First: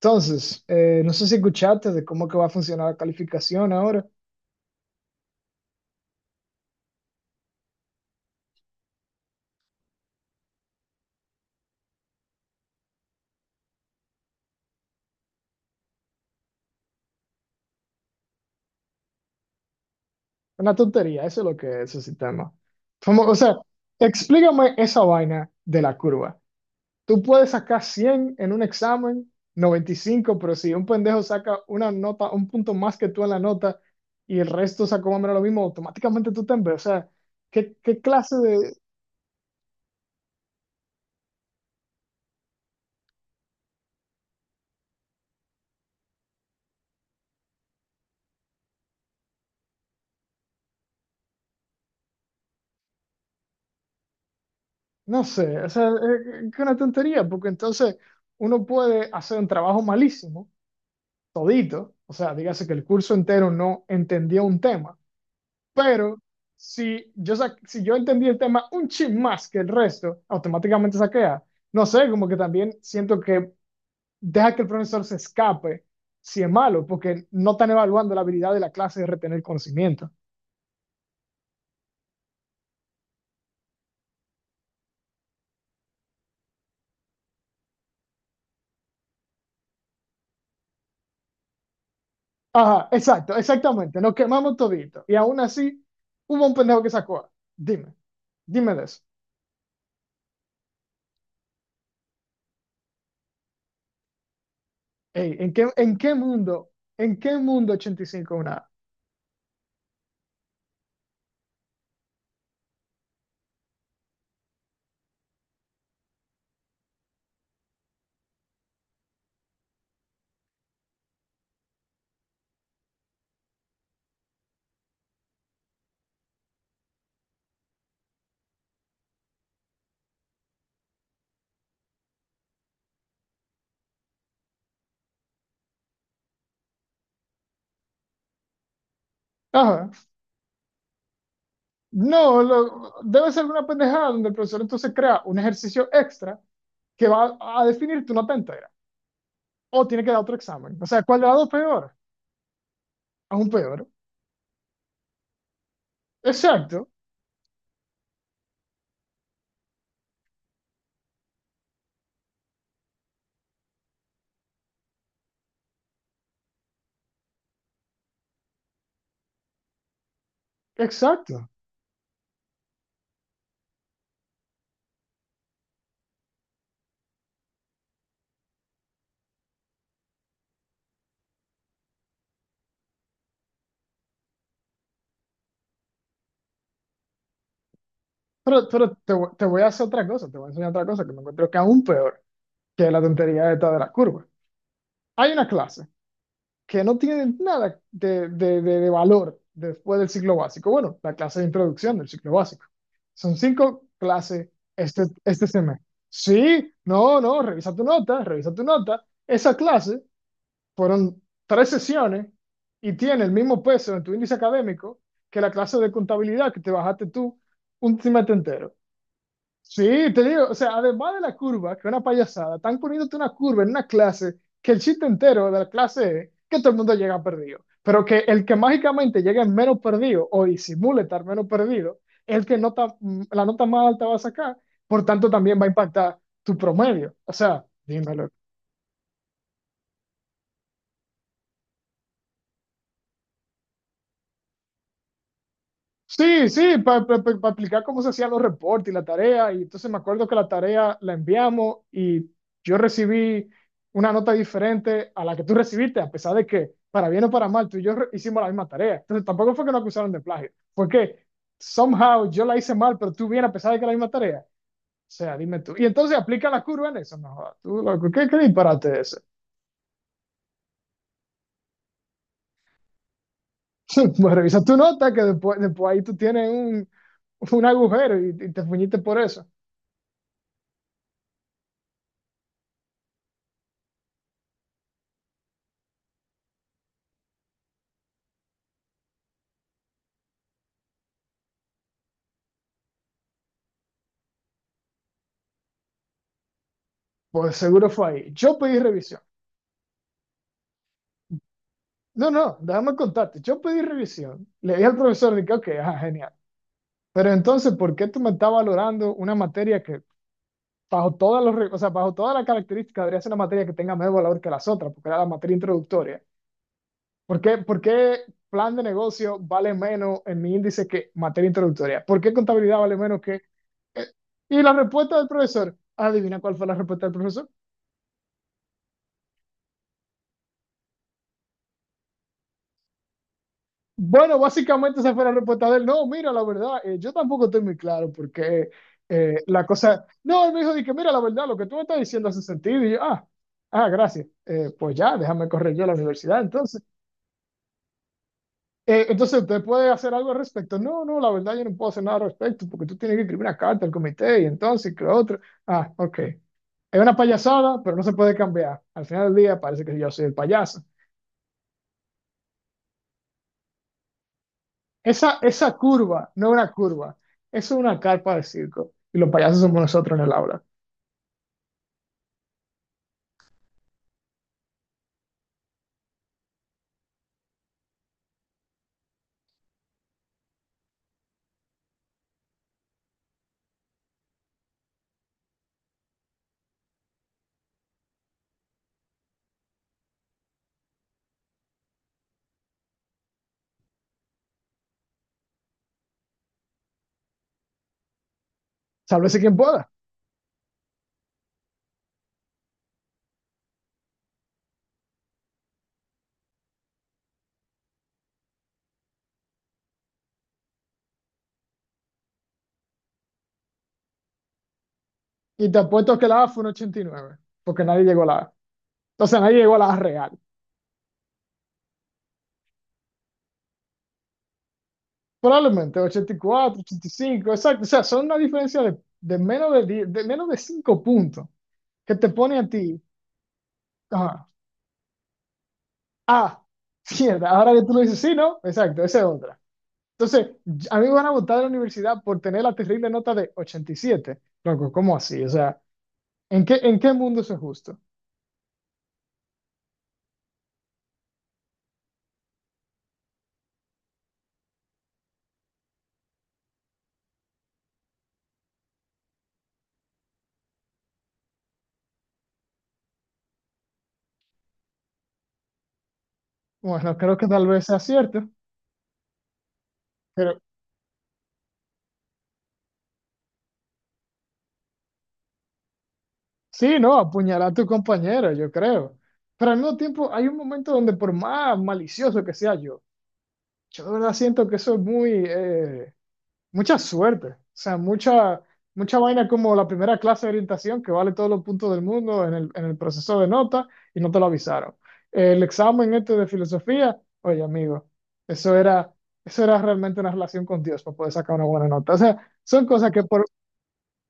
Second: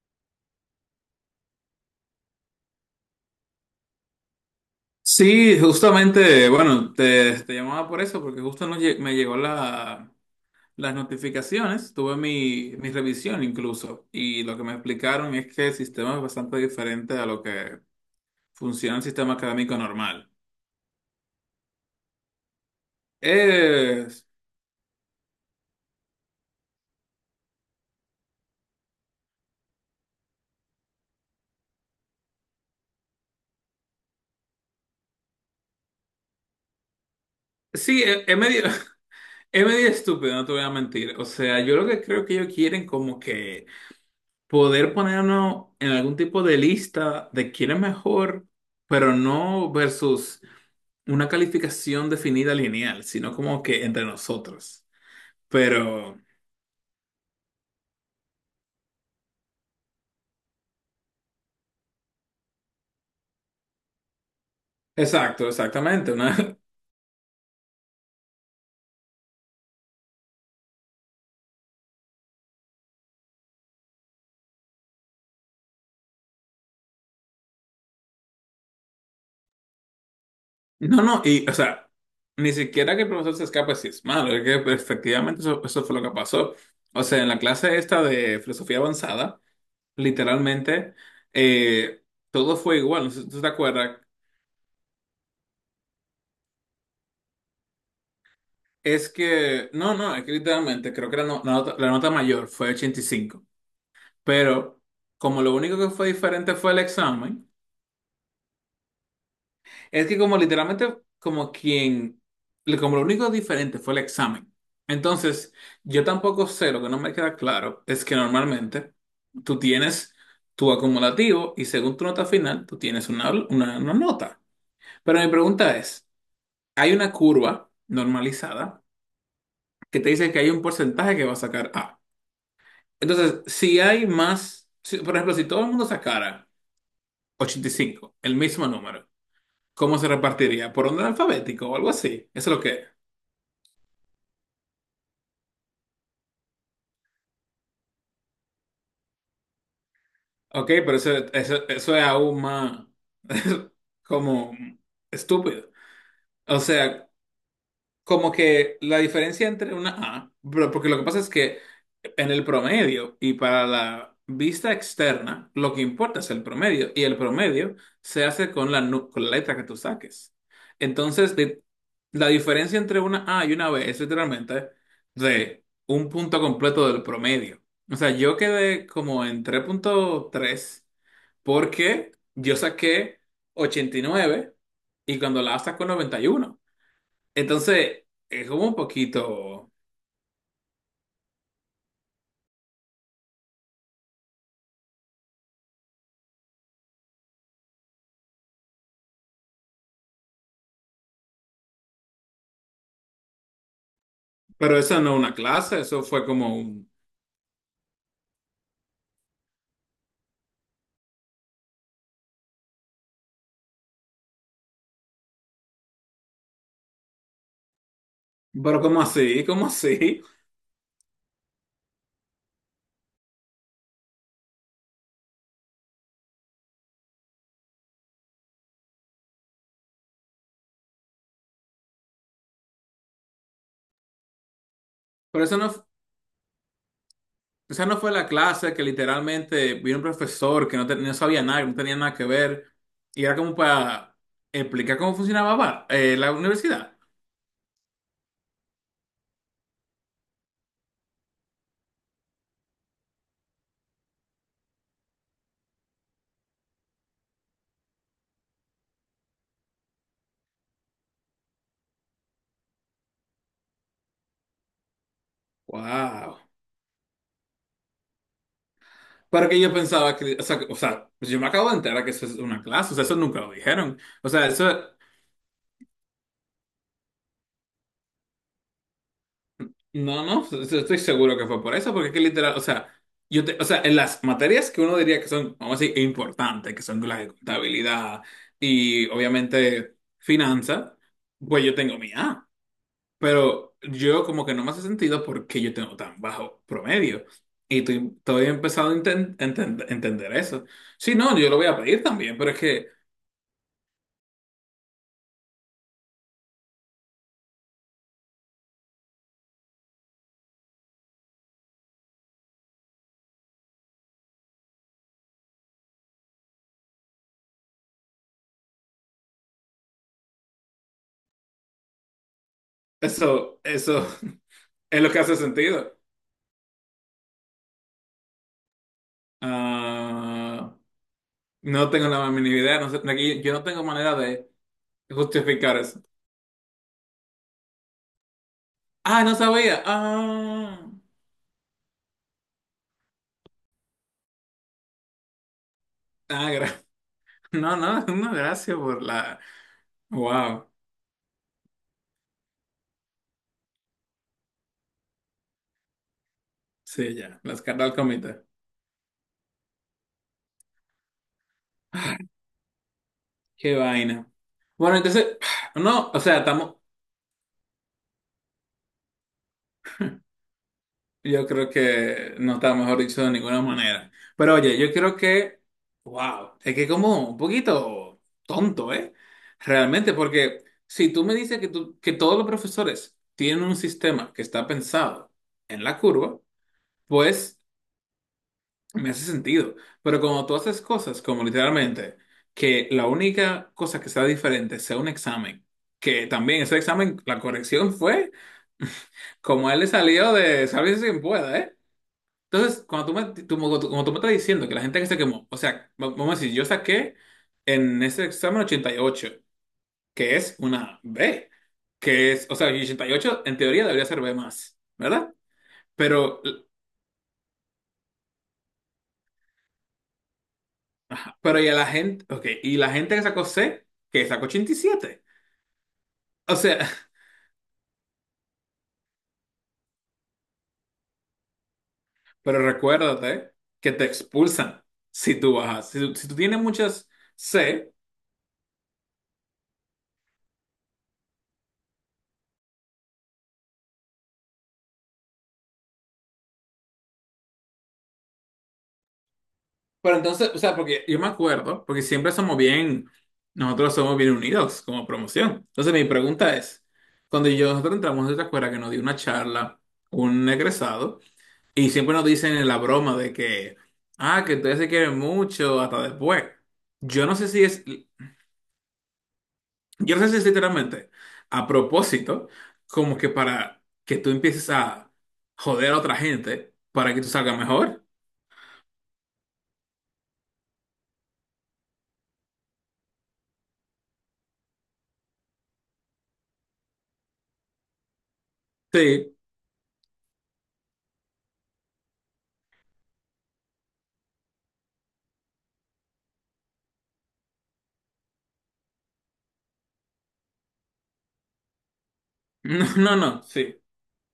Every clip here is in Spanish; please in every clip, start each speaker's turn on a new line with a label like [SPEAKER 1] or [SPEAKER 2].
[SPEAKER 1] Entonces, no sé si escuchaste de cómo que va a funcionar la calificación ahora.
[SPEAKER 2] Sí, justamente, bueno, te llamaba por eso, porque justo me llegó las notificaciones, tuve mi revisión incluso, y lo que me explicaron es que el sistema es bastante diferente a lo que funciona el sistema académico normal.
[SPEAKER 1] Una tontería, eso es lo que es ese sistema. Como, o sea,
[SPEAKER 2] Es,
[SPEAKER 1] explícame esa vaina de la curva. Tú puedes sacar 100 en un examen, 95, pero si un pendejo saca una nota, un punto más que tú en la nota y el resto sacó más o menos lo mismo, automáticamente tú te ves. O sea, ¿qué, qué
[SPEAKER 2] sí, es,
[SPEAKER 1] clase
[SPEAKER 2] es medio,
[SPEAKER 1] de...?
[SPEAKER 2] es medio estúpido, no te voy a mentir. O sea, yo lo que creo que ellos quieren como que poder ponernos en algún tipo de lista de quién es mejor, pero no versus una calificación definida lineal, sino como que entre nosotros.
[SPEAKER 1] No sé, o sea,
[SPEAKER 2] Pero,
[SPEAKER 1] es una tontería, porque entonces uno puede hacer un trabajo malísimo todito, o sea, dígase que el curso entero no entendió un tema,
[SPEAKER 2] exacto, exactamente.
[SPEAKER 1] pero si yo, si yo entendí el tema un chin más que el resto, automáticamente saqué A. No sé, como que también siento que deja que el profesor se escape si es malo, porque no están evaluando la habilidad de la clase de retener conocimiento.
[SPEAKER 2] No, no, y, o sea, ni siquiera que el profesor se escape si es malo, es que pues, efectivamente eso fue lo que pasó. O sea, en la clase esta de filosofía avanzada, literalmente, eh, todo fue
[SPEAKER 1] Ajá,
[SPEAKER 2] igual, no sé si
[SPEAKER 1] exacto,
[SPEAKER 2] tú te acuerdas.
[SPEAKER 1] exactamente, nos quemamos todito. Y aún así, hubo un pendejo que sacó A. Dime, dime de eso.
[SPEAKER 2] Es que, no, no, es que literalmente creo que la, no- la nota mayor fue 85, pero
[SPEAKER 1] Ey,
[SPEAKER 2] como lo único que fue diferente fue el
[SPEAKER 1] en qué
[SPEAKER 2] examen.
[SPEAKER 1] mundo 85 es una A?
[SPEAKER 2] Es que como literalmente, como quien, como lo único diferente fue el examen. Entonces, yo tampoco sé, lo que no me queda claro es que normalmente tú tienes tu acumulativo y según tu nota final, tú tienes una nota. Pero mi pregunta es, hay una curva normalizada que te dice que hay un porcentaje que va a sacar A. Entonces, si hay más, por ejemplo, si todo el mundo sacara 85, el mismo número,
[SPEAKER 1] Ajá.
[SPEAKER 2] ¿cómo se repartiría? ¿Por orden alfabético o algo
[SPEAKER 1] No,
[SPEAKER 2] así? Eso es lo que...
[SPEAKER 1] debe ser una pendejada donde el profesor entonces crea un ejercicio extra que va a definirte una pentagra. O tiene que dar otro
[SPEAKER 2] Ok,
[SPEAKER 1] examen. O
[SPEAKER 2] pero
[SPEAKER 1] sea,
[SPEAKER 2] eso,
[SPEAKER 1] ¿cuál de las dos
[SPEAKER 2] eso,
[SPEAKER 1] peor?
[SPEAKER 2] eso es aún más
[SPEAKER 1] Aún peor.
[SPEAKER 2] como estúpido. O
[SPEAKER 1] Exacto,
[SPEAKER 2] sea, como que la diferencia entre una A, porque lo que pasa es que en el promedio y para la vista externa, lo que importa es el promedio y el promedio se hace con con la letra que tú saques. Entonces,
[SPEAKER 1] exacto.
[SPEAKER 2] la diferencia entre una A y una B es literalmente de un punto completo del promedio. O sea, yo quedé como en 3,3 porque yo saqué 89 y cuando la A y uno. Entonces, es como
[SPEAKER 1] Pero,
[SPEAKER 2] un
[SPEAKER 1] te voy a
[SPEAKER 2] poquito,
[SPEAKER 1] hacer otra cosa, te voy a enseñar otra cosa que me encuentro que aún peor que la tontería esta de la curva. Hay una clase que no tienen nada de, de valor después del ciclo básico. Bueno, la clase de introducción del ciclo básico. Son cinco clases
[SPEAKER 2] pero eso no es una
[SPEAKER 1] este
[SPEAKER 2] clase,
[SPEAKER 1] semestre.
[SPEAKER 2] eso fue como
[SPEAKER 1] Sí,
[SPEAKER 2] un...
[SPEAKER 1] no, no, revisa tu nota, revisa tu nota. Esa clase fueron tres sesiones y tiene el mismo peso en tu índice académico que la clase de contabilidad que te bajaste tú un semestre entero.
[SPEAKER 2] Pero ¿cómo así? ¿Cómo
[SPEAKER 1] Sí, te
[SPEAKER 2] así?
[SPEAKER 1] digo, o sea, además de la curva, que es una payasada, están poniéndote una curva en una clase que el chiste entero de la clase es que todo el mundo llega perdido, pero que el que mágicamente llegue menos perdido o disimule estar menos perdido, el que nota, la nota más alta va a sacar, por tanto
[SPEAKER 2] Pero eso
[SPEAKER 1] también
[SPEAKER 2] no,
[SPEAKER 1] va a impactar tu promedio. O sea,
[SPEAKER 2] esa no fue la
[SPEAKER 1] dímelo.
[SPEAKER 2] clase que literalmente vino un profesor que no sabía nada, que no tenía nada que ver, y era como para explicar cómo funcionaba la
[SPEAKER 1] Sí, sí,
[SPEAKER 2] universidad.
[SPEAKER 1] para explicar cómo se hacían los reportes y la tarea. Y entonces me acuerdo que la tarea la enviamos y yo recibí una nota diferente a la que tú recibiste, a pesar de que, para bien o para mal, tú y yo hicimos la misma tarea. Entonces tampoco fue que nos acusaron de plagio, fue que somehow yo la hice mal, pero tú bien, a pesar de que era la misma tarea. O sea, dime tú. Y entonces
[SPEAKER 2] Wow.
[SPEAKER 1] aplica la curva en eso. No, jodas, tú, loco, ¿qué, qué disparate es
[SPEAKER 2] Pero que yo pensaba que, o sea, o sea, pues yo me acabo de enterar que eso es una clase, o sea, eso nunca lo dijeron.
[SPEAKER 1] ese?
[SPEAKER 2] O
[SPEAKER 1] Pues
[SPEAKER 2] sea,
[SPEAKER 1] revisa tu
[SPEAKER 2] eso...
[SPEAKER 1] nota, que después, después ahí tú tienes un agujero y te fuñiste por eso.
[SPEAKER 2] No, no, estoy seguro que fue por eso, porque es que literal, o sea, o sea, en las materias que uno diría que son, vamos a decir, importantes, que son las de contabilidad y obviamente finanzas, pues yo tengo mi A, pero yo como que no me hace sentido porque yo tengo tan bajo promedio,
[SPEAKER 1] Pues
[SPEAKER 2] y
[SPEAKER 1] seguro
[SPEAKER 2] estoy,
[SPEAKER 1] fue ahí.
[SPEAKER 2] todavía he
[SPEAKER 1] Yo pedí
[SPEAKER 2] empezado a
[SPEAKER 1] revisión.
[SPEAKER 2] entender eso. Sí, no, yo lo voy a pedir
[SPEAKER 1] No,
[SPEAKER 2] también, pero es
[SPEAKER 1] no,
[SPEAKER 2] que
[SPEAKER 1] déjame contarte. Yo pedí revisión. Le dije al profesor, dije, ok, ajá, genial. Pero entonces, ¿por qué tú me estás valorando una materia que bajo todas los, o sea, bajo todas las características debería ser una materia que tenga menos valor que las otras, porque era la materia introductoria? Por qué plan de negocio vale menos en mi índice que materia introductoria? ¿Por qué contabilidad vale menos que...
[SPEAKER 2] eso
[SPEAKER 1] eh? Y la
[SPEAKER 2] es lo que
[SPEAKER 1] respuesta del
[SPEAKER 2] hace
[SPEAKER 1] profesor,
[SPEAKER 2] sentido.
[SPEAKER 1] adivina cuál fue la respuesta del profesor.
[SPEAKER 2] Ah, no tengo la mínima idea, no sé, aquí yo no tengo manera
[SPEAKER 1] Bueno,
[SPEAKER 2] de
[SPEAKER 1] básicamente esa fue la respuesta
[SPEAKER 2] justificar
[SPEAKER 1] de él.
[SPEAKER 2] eso.
[SPEAKER 1] No, mira, la verdad, yo tampoco estoy muy claro porque
[SPEAKER 2] Ah, no
[SPEAKER 1] la
[SPEAKER 2] sabía.
[SPEAKER 1] cosa... No, él me dijo,
[SPEAKER 2] Ah,
[SPEAKER 1] dije, mira, la verdad, lo que tú me estás diciendo hace sentido. Y yo, ah, ah, gracias. Pues ya, déjame correr yo a la universidad.
[SPEAKER 2] ah,
[SPEAKER 1] Entonces,
[SPEAKER 2] no, no, no, gracias por la.
[SPEAKER 1] Entonces, ¿usted puede hacer algo al
[SPEAKER 2] Wow,
[SPEAKER 1] respecto? No, no, la verdad, yo no puedo hacer nada al respecto porque tú tienes que escribir una carta al comité y entonces, que lo otro. Ah, ok. Es
[SPEAKER 2] sí,
[SPEAKER 1] una
[SPEAKER 2] ya, las
[SPEAKER 1] payasada,
[SPEAKER 2] cartas al
[SPEAKER 1] pero no se puede
[SPEAKER 2] comité.
[SPEAKER 1] cambiar. Al final del día parece que yo soy el payaso.
[SPEAKER 2] Ah, qué vaina. Bueno, entonces,
[SPEAKER 1] Esa, esa
[SPEAKER 2] no, o
[SPEAKER 1] curva
[SPEAKER 2] sea,
[SPEAKER 1] no es una
[SPEAKER 2] estamos.
[SPEAKER 1] curva, eso es una carpa de circo. Y los payasos somos nosotros en el aula.
[SPEAKER 2] Yo creo que no está mejor dicho de ninguna manera. Pero oye, yo creo que, wow, es que como un poquito tonto, ¿eh? Realmente, porque si tú me dices que, que todos los profesores tienen un sistema que está pensado en la curva, pues me hace sentido. Pero cuando tú haces cosas como literalmente que la única cosa que sea diferente sea un examen, que también ese examen, la corrección fue
[SPEAKER 1] Sálvese quien
[SPEAKER 2] como a él le
[SPEAKER 1] pueda.
[SPEAKER 2] salió de, sabes si pueda, ¿eh? Entonces, cuando tú me, tú- como tú me estás diciendo que la gente que se quemó, o sea, vamos a decir, yo saqué en ese examen 88, que es una B, que es, o sea, y 88 en teoría debería ser B más, ¿verdad?
[SPEAKER 1] Y te apuesto que
[SPEAKER 2] Pero,
[SPEAKER 1] la A fue un 89 porque nadie llegó a la A. O sea, nadie llegó a la A real.
[SPEAKER 2] ajá, pero y a la gente, ok, y la gente que sacó C, que sacó 87.
[SPEAKER 1] Probablemente ochenta ochenta y
[SPEAKER 2] O
[SPEAKER 1] cuatro
[SPEAKER 2] sea,
[SPEAKER 1] ochenta y cinco exacto. O sea, son una diferencia de menos de 10 de menos de 5 puntos que te
[SPEAKER 2] pero
[SPEAKER 1] pone a ti.
[SPEAKER 2] recuérdate que te
[SPEAKER 1] Ajá,
[SPEAKER 2] expulsan si tú bajas, si tú tienes
[SPEAKER 1] ah,
[SPEAKER 2] muchas
[SPEAKER 1] mierda. Ahora que
[SPEAKER 2] C.
[SPEAKER 1] tú lo dices, sí, ¿no? Exacto, esa es otra. Entonces, a mí me van a votar de la universidad por tener la terrible nota de 87. Loco, ¿cómo así? O sea, ¿en qué, en qué mundo eso es justo?
[SPEAKER 2] Pero entonces, o sea, porque yo me acuerdo, porque siempre somos bien, nosotros somos bien unidos como promoción. Entonces mi pregunta es, nosotros entramos a esta escuela que nos dio una charla, un egresado, y siempre nos dicen en la broma de que, ah, que ustedes se quieren mucho hasta después.
[SPEAKER 1] Bueno,
[SPEAKER 2] Yo no
[SPEAKER 1] creo
[SPEAKER 2] sé
[SPEAKER 1] que
[SPEAKER 2] si
[SPEAKER 1] tal
[SPEAKER 2] es,
[SPEAKER 1] vez sea cierto,
[SPEAKER 2] yo no sé si es
[SPEAKER 1] pero
[SPEAKER 2] literalmente a propósito, como que para que tú empieces a joder a otra gente
[SPEAKER 1] sí,
[SPEAKER 2] para que
[SPEAKER 1] no,
[SPEAKER 2] tú salgas
[SPEAKER 1] apuñalar a tu
[SPEAKER 2] mejor.
[SPEAKER 1] compañero, yo creo. Pero al mismo tiempo, hay un momento donde por más malicioso que sea yo, yo de verdad siento que eso es muy, mucha suerte. O sea, mucha, mucha
[SPEAKER 2] Sí,
[SPEAKER 1] vaina como la primera clase de orientación que vale todos los puntos del mundo en el proceso de nota y no te lo avisaron. El examen este de filosofía, oye, amigo, eso era, eso era realmente una relación con Dios para poder sacar una buena nota. O sea,
[SPEAKER 2] no,
[SPEAKER 1] son cosas
[SPEAKER 2] no,
[SPEAKER 1] que
[SPEAKER 2] no, sí.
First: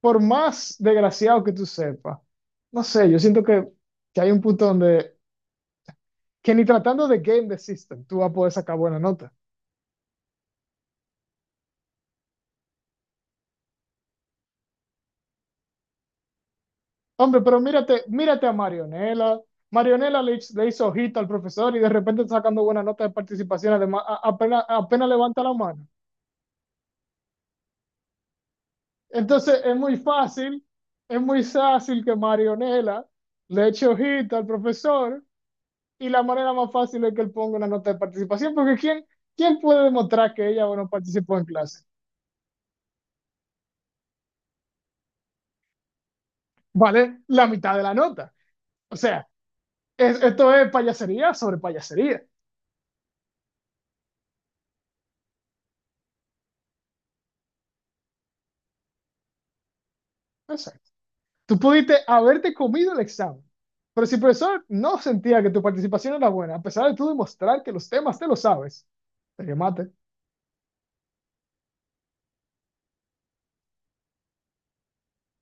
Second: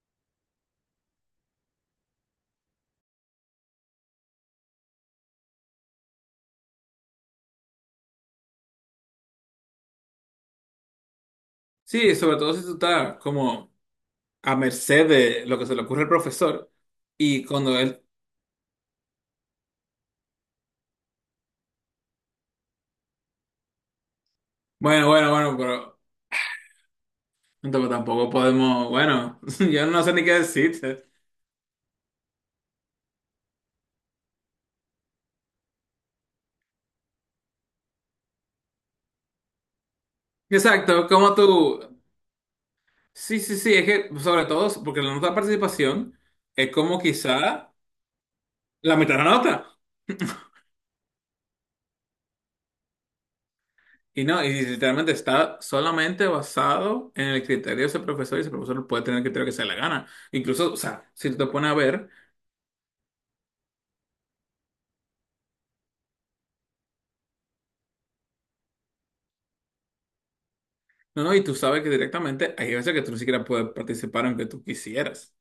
[SPEAKER 1] por más desgraciado que tú sepas, no sé, yo siento que hay un punto donde, que ni tratando de game the system, tú vas a poder sacar buena nota.
[SPEAKER 2] Sí, sobre todo si tú estás como a merced de lo que se le ocurre al profesor
[SPEAKER 1] Hombre,
[SPEAKER 2] y
[SPEAKER 1] pero
[SPEAKER 2] cuando él,
[SPEAKER 1] mírate, mírate a Marionela. Marionela le, le hizo ojito al profesor y de repente está sacando buena nota de participación, además, apenas,
[SPEAKER 2] bueno,
[SPEAKER 1] apenas
[SPEAKER 2] bueno,
[SPEAKER 1] levanta la
[SPEAKER 2] bueno,
[SPEAKER 1] mano.
[SPEAKER 2] pero entonces tampoco podemos, bueno,
[SPEAKER 1] Entonces
[SPEAKER 2] yo no sé ni qué decirte.
[SPEAKER 1] es muy fácil que Marionela le eche ojito al profesor y la manera más fácil es que él ponga una nota de participación, porque ¿quién, quién puede demostrar que ella bueno
[SPEAKER 2] Exacto, como
[SPEAKER 1] participó en
[SPEAKER 2] tú,
[SPEAKER 1] clase?
[SPEAKER 2] sí, sí, sí, es que sobre todo porque la nota de participación es como
[SPEAKER 1] Vale la
[SPEAKER 2] quizá
[SPEAKER 1] mitad de la nota. O
[SPEAKER 2] la mitad de la
[SPEAKER 1] sea,
[SPEAKER 2] nota,
[SPEAKER 1] esto es payasería sobre payasería.
[SPEAKER 2] y no, y literalmente está solamente basado en el criterio de ese profesor, y ese profesor puede tener el criterio que se le gana. Incluso, o
[SPEAKER 1] Exacto.
[SPEAKER 2] sea, si tú te
[SPEAKER 1] Tú
[SPEAKER 2] pones a
[SPEAKER 1] pudiste
[SPEAKER 2] ver...
[SPEAKER 1] haberte comido el examen, pero si el profesor no sentía que tu participación era buena, a pesar de tú demostrar que los temas te los sabes, te quemaste.
[SPEAKER 2] No, no, y tú sabes que directamente hay veces que tú ni siquiera puedes participar aunque tú quisieras.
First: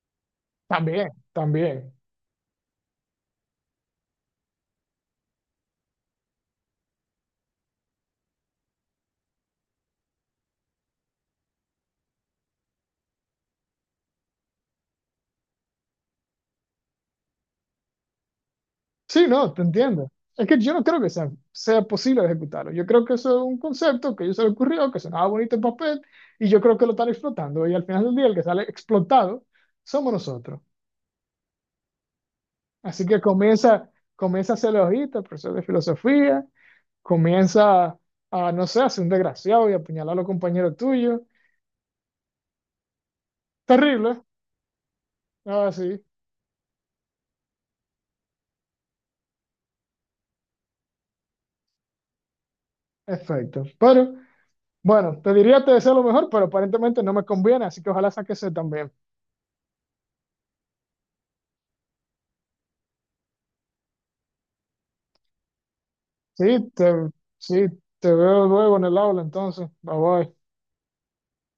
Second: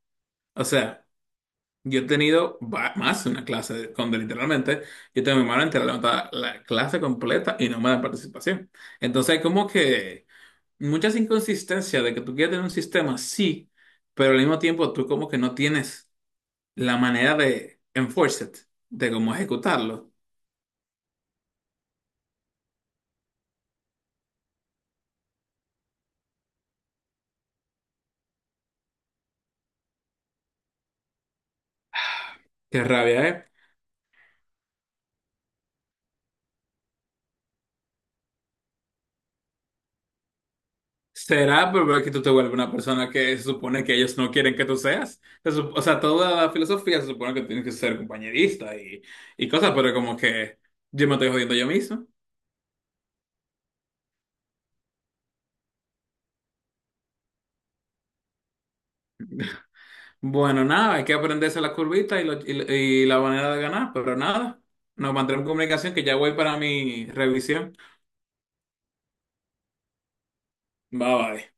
[SPEAKER 2] O sea,
[SPEAKER 1] También, también.
[SPEAKER 2] yo he tenido más de una donde literalmente yo tengo mi mano entera levantada la clase completa y no me dan participación. Entonces hay como que muchas inconsistencias de que tú quieres tener un sistema, sí, pero al mismo tiempo tú como que no tienes la manera de enforce it, de
[SPEAKER 1] Sí,
[SPEAKER 2] cómo
[SPEAKER 1] no, te entiendo.
[SPEAKER 2] ejecutarlo.
[SPEAKER 1] Es que yo no creo que sea posible ejecutarlo. Yo creo que eso es un concepto que a ellos se le ocurrió, que sonaba bonito en papel, y yo creo que lo están explotando. Y al final del día, el que sale explotado somos nosotros.
[SPEAKER 2] Qué
[SPEAKER 1] Así
[SPEAKER 2] rabia,
[SPEAKER 1] que
[SPEAKER 2] ¿eh?
[SPEAKER 1] comienza, comienza a ser logista, profesor de filosofía, comienza a, no sé, a ser un desgraciado y a apuñalar a los compañeros tuyos.
[SPEAKER 2] ¿Será pero que tú te vuelves una persona que se supone que ellos
[SPEAKER 1] Terrible.
[SPEAKER 2] no quieren que tú seas?
[SPEAKER 1] Ah,
[SPEAKER 2] O sea,
[SPEAKER 1] sí,
[SPEAKER 2] toda la filosofía se supone que tienes que ser compañerista y cosas, pero como que yo me estoy jodiendo yo mismo.
[SPEAKER 1] perfecto. Pero, bueno, te diría te deseo lo mejor, pero aparentemente no me conviene, así que ojalá saques ese también.
[SPEAKER 2] Bueno, nada, hay que aprenderse la curvita y la manera de ganar, pero nada, nos mantendremos en comunicación que ya voy para
[SPEAKER 1] Sí, te,
[SPEAKER 2] mi
[SPEAKER 1] sí,
[SPEAKER 2] revisión.
[SPEAKER 1] te veo luego en el aula entonces. Bye bye.
[SPEAKER 2] Bye bye.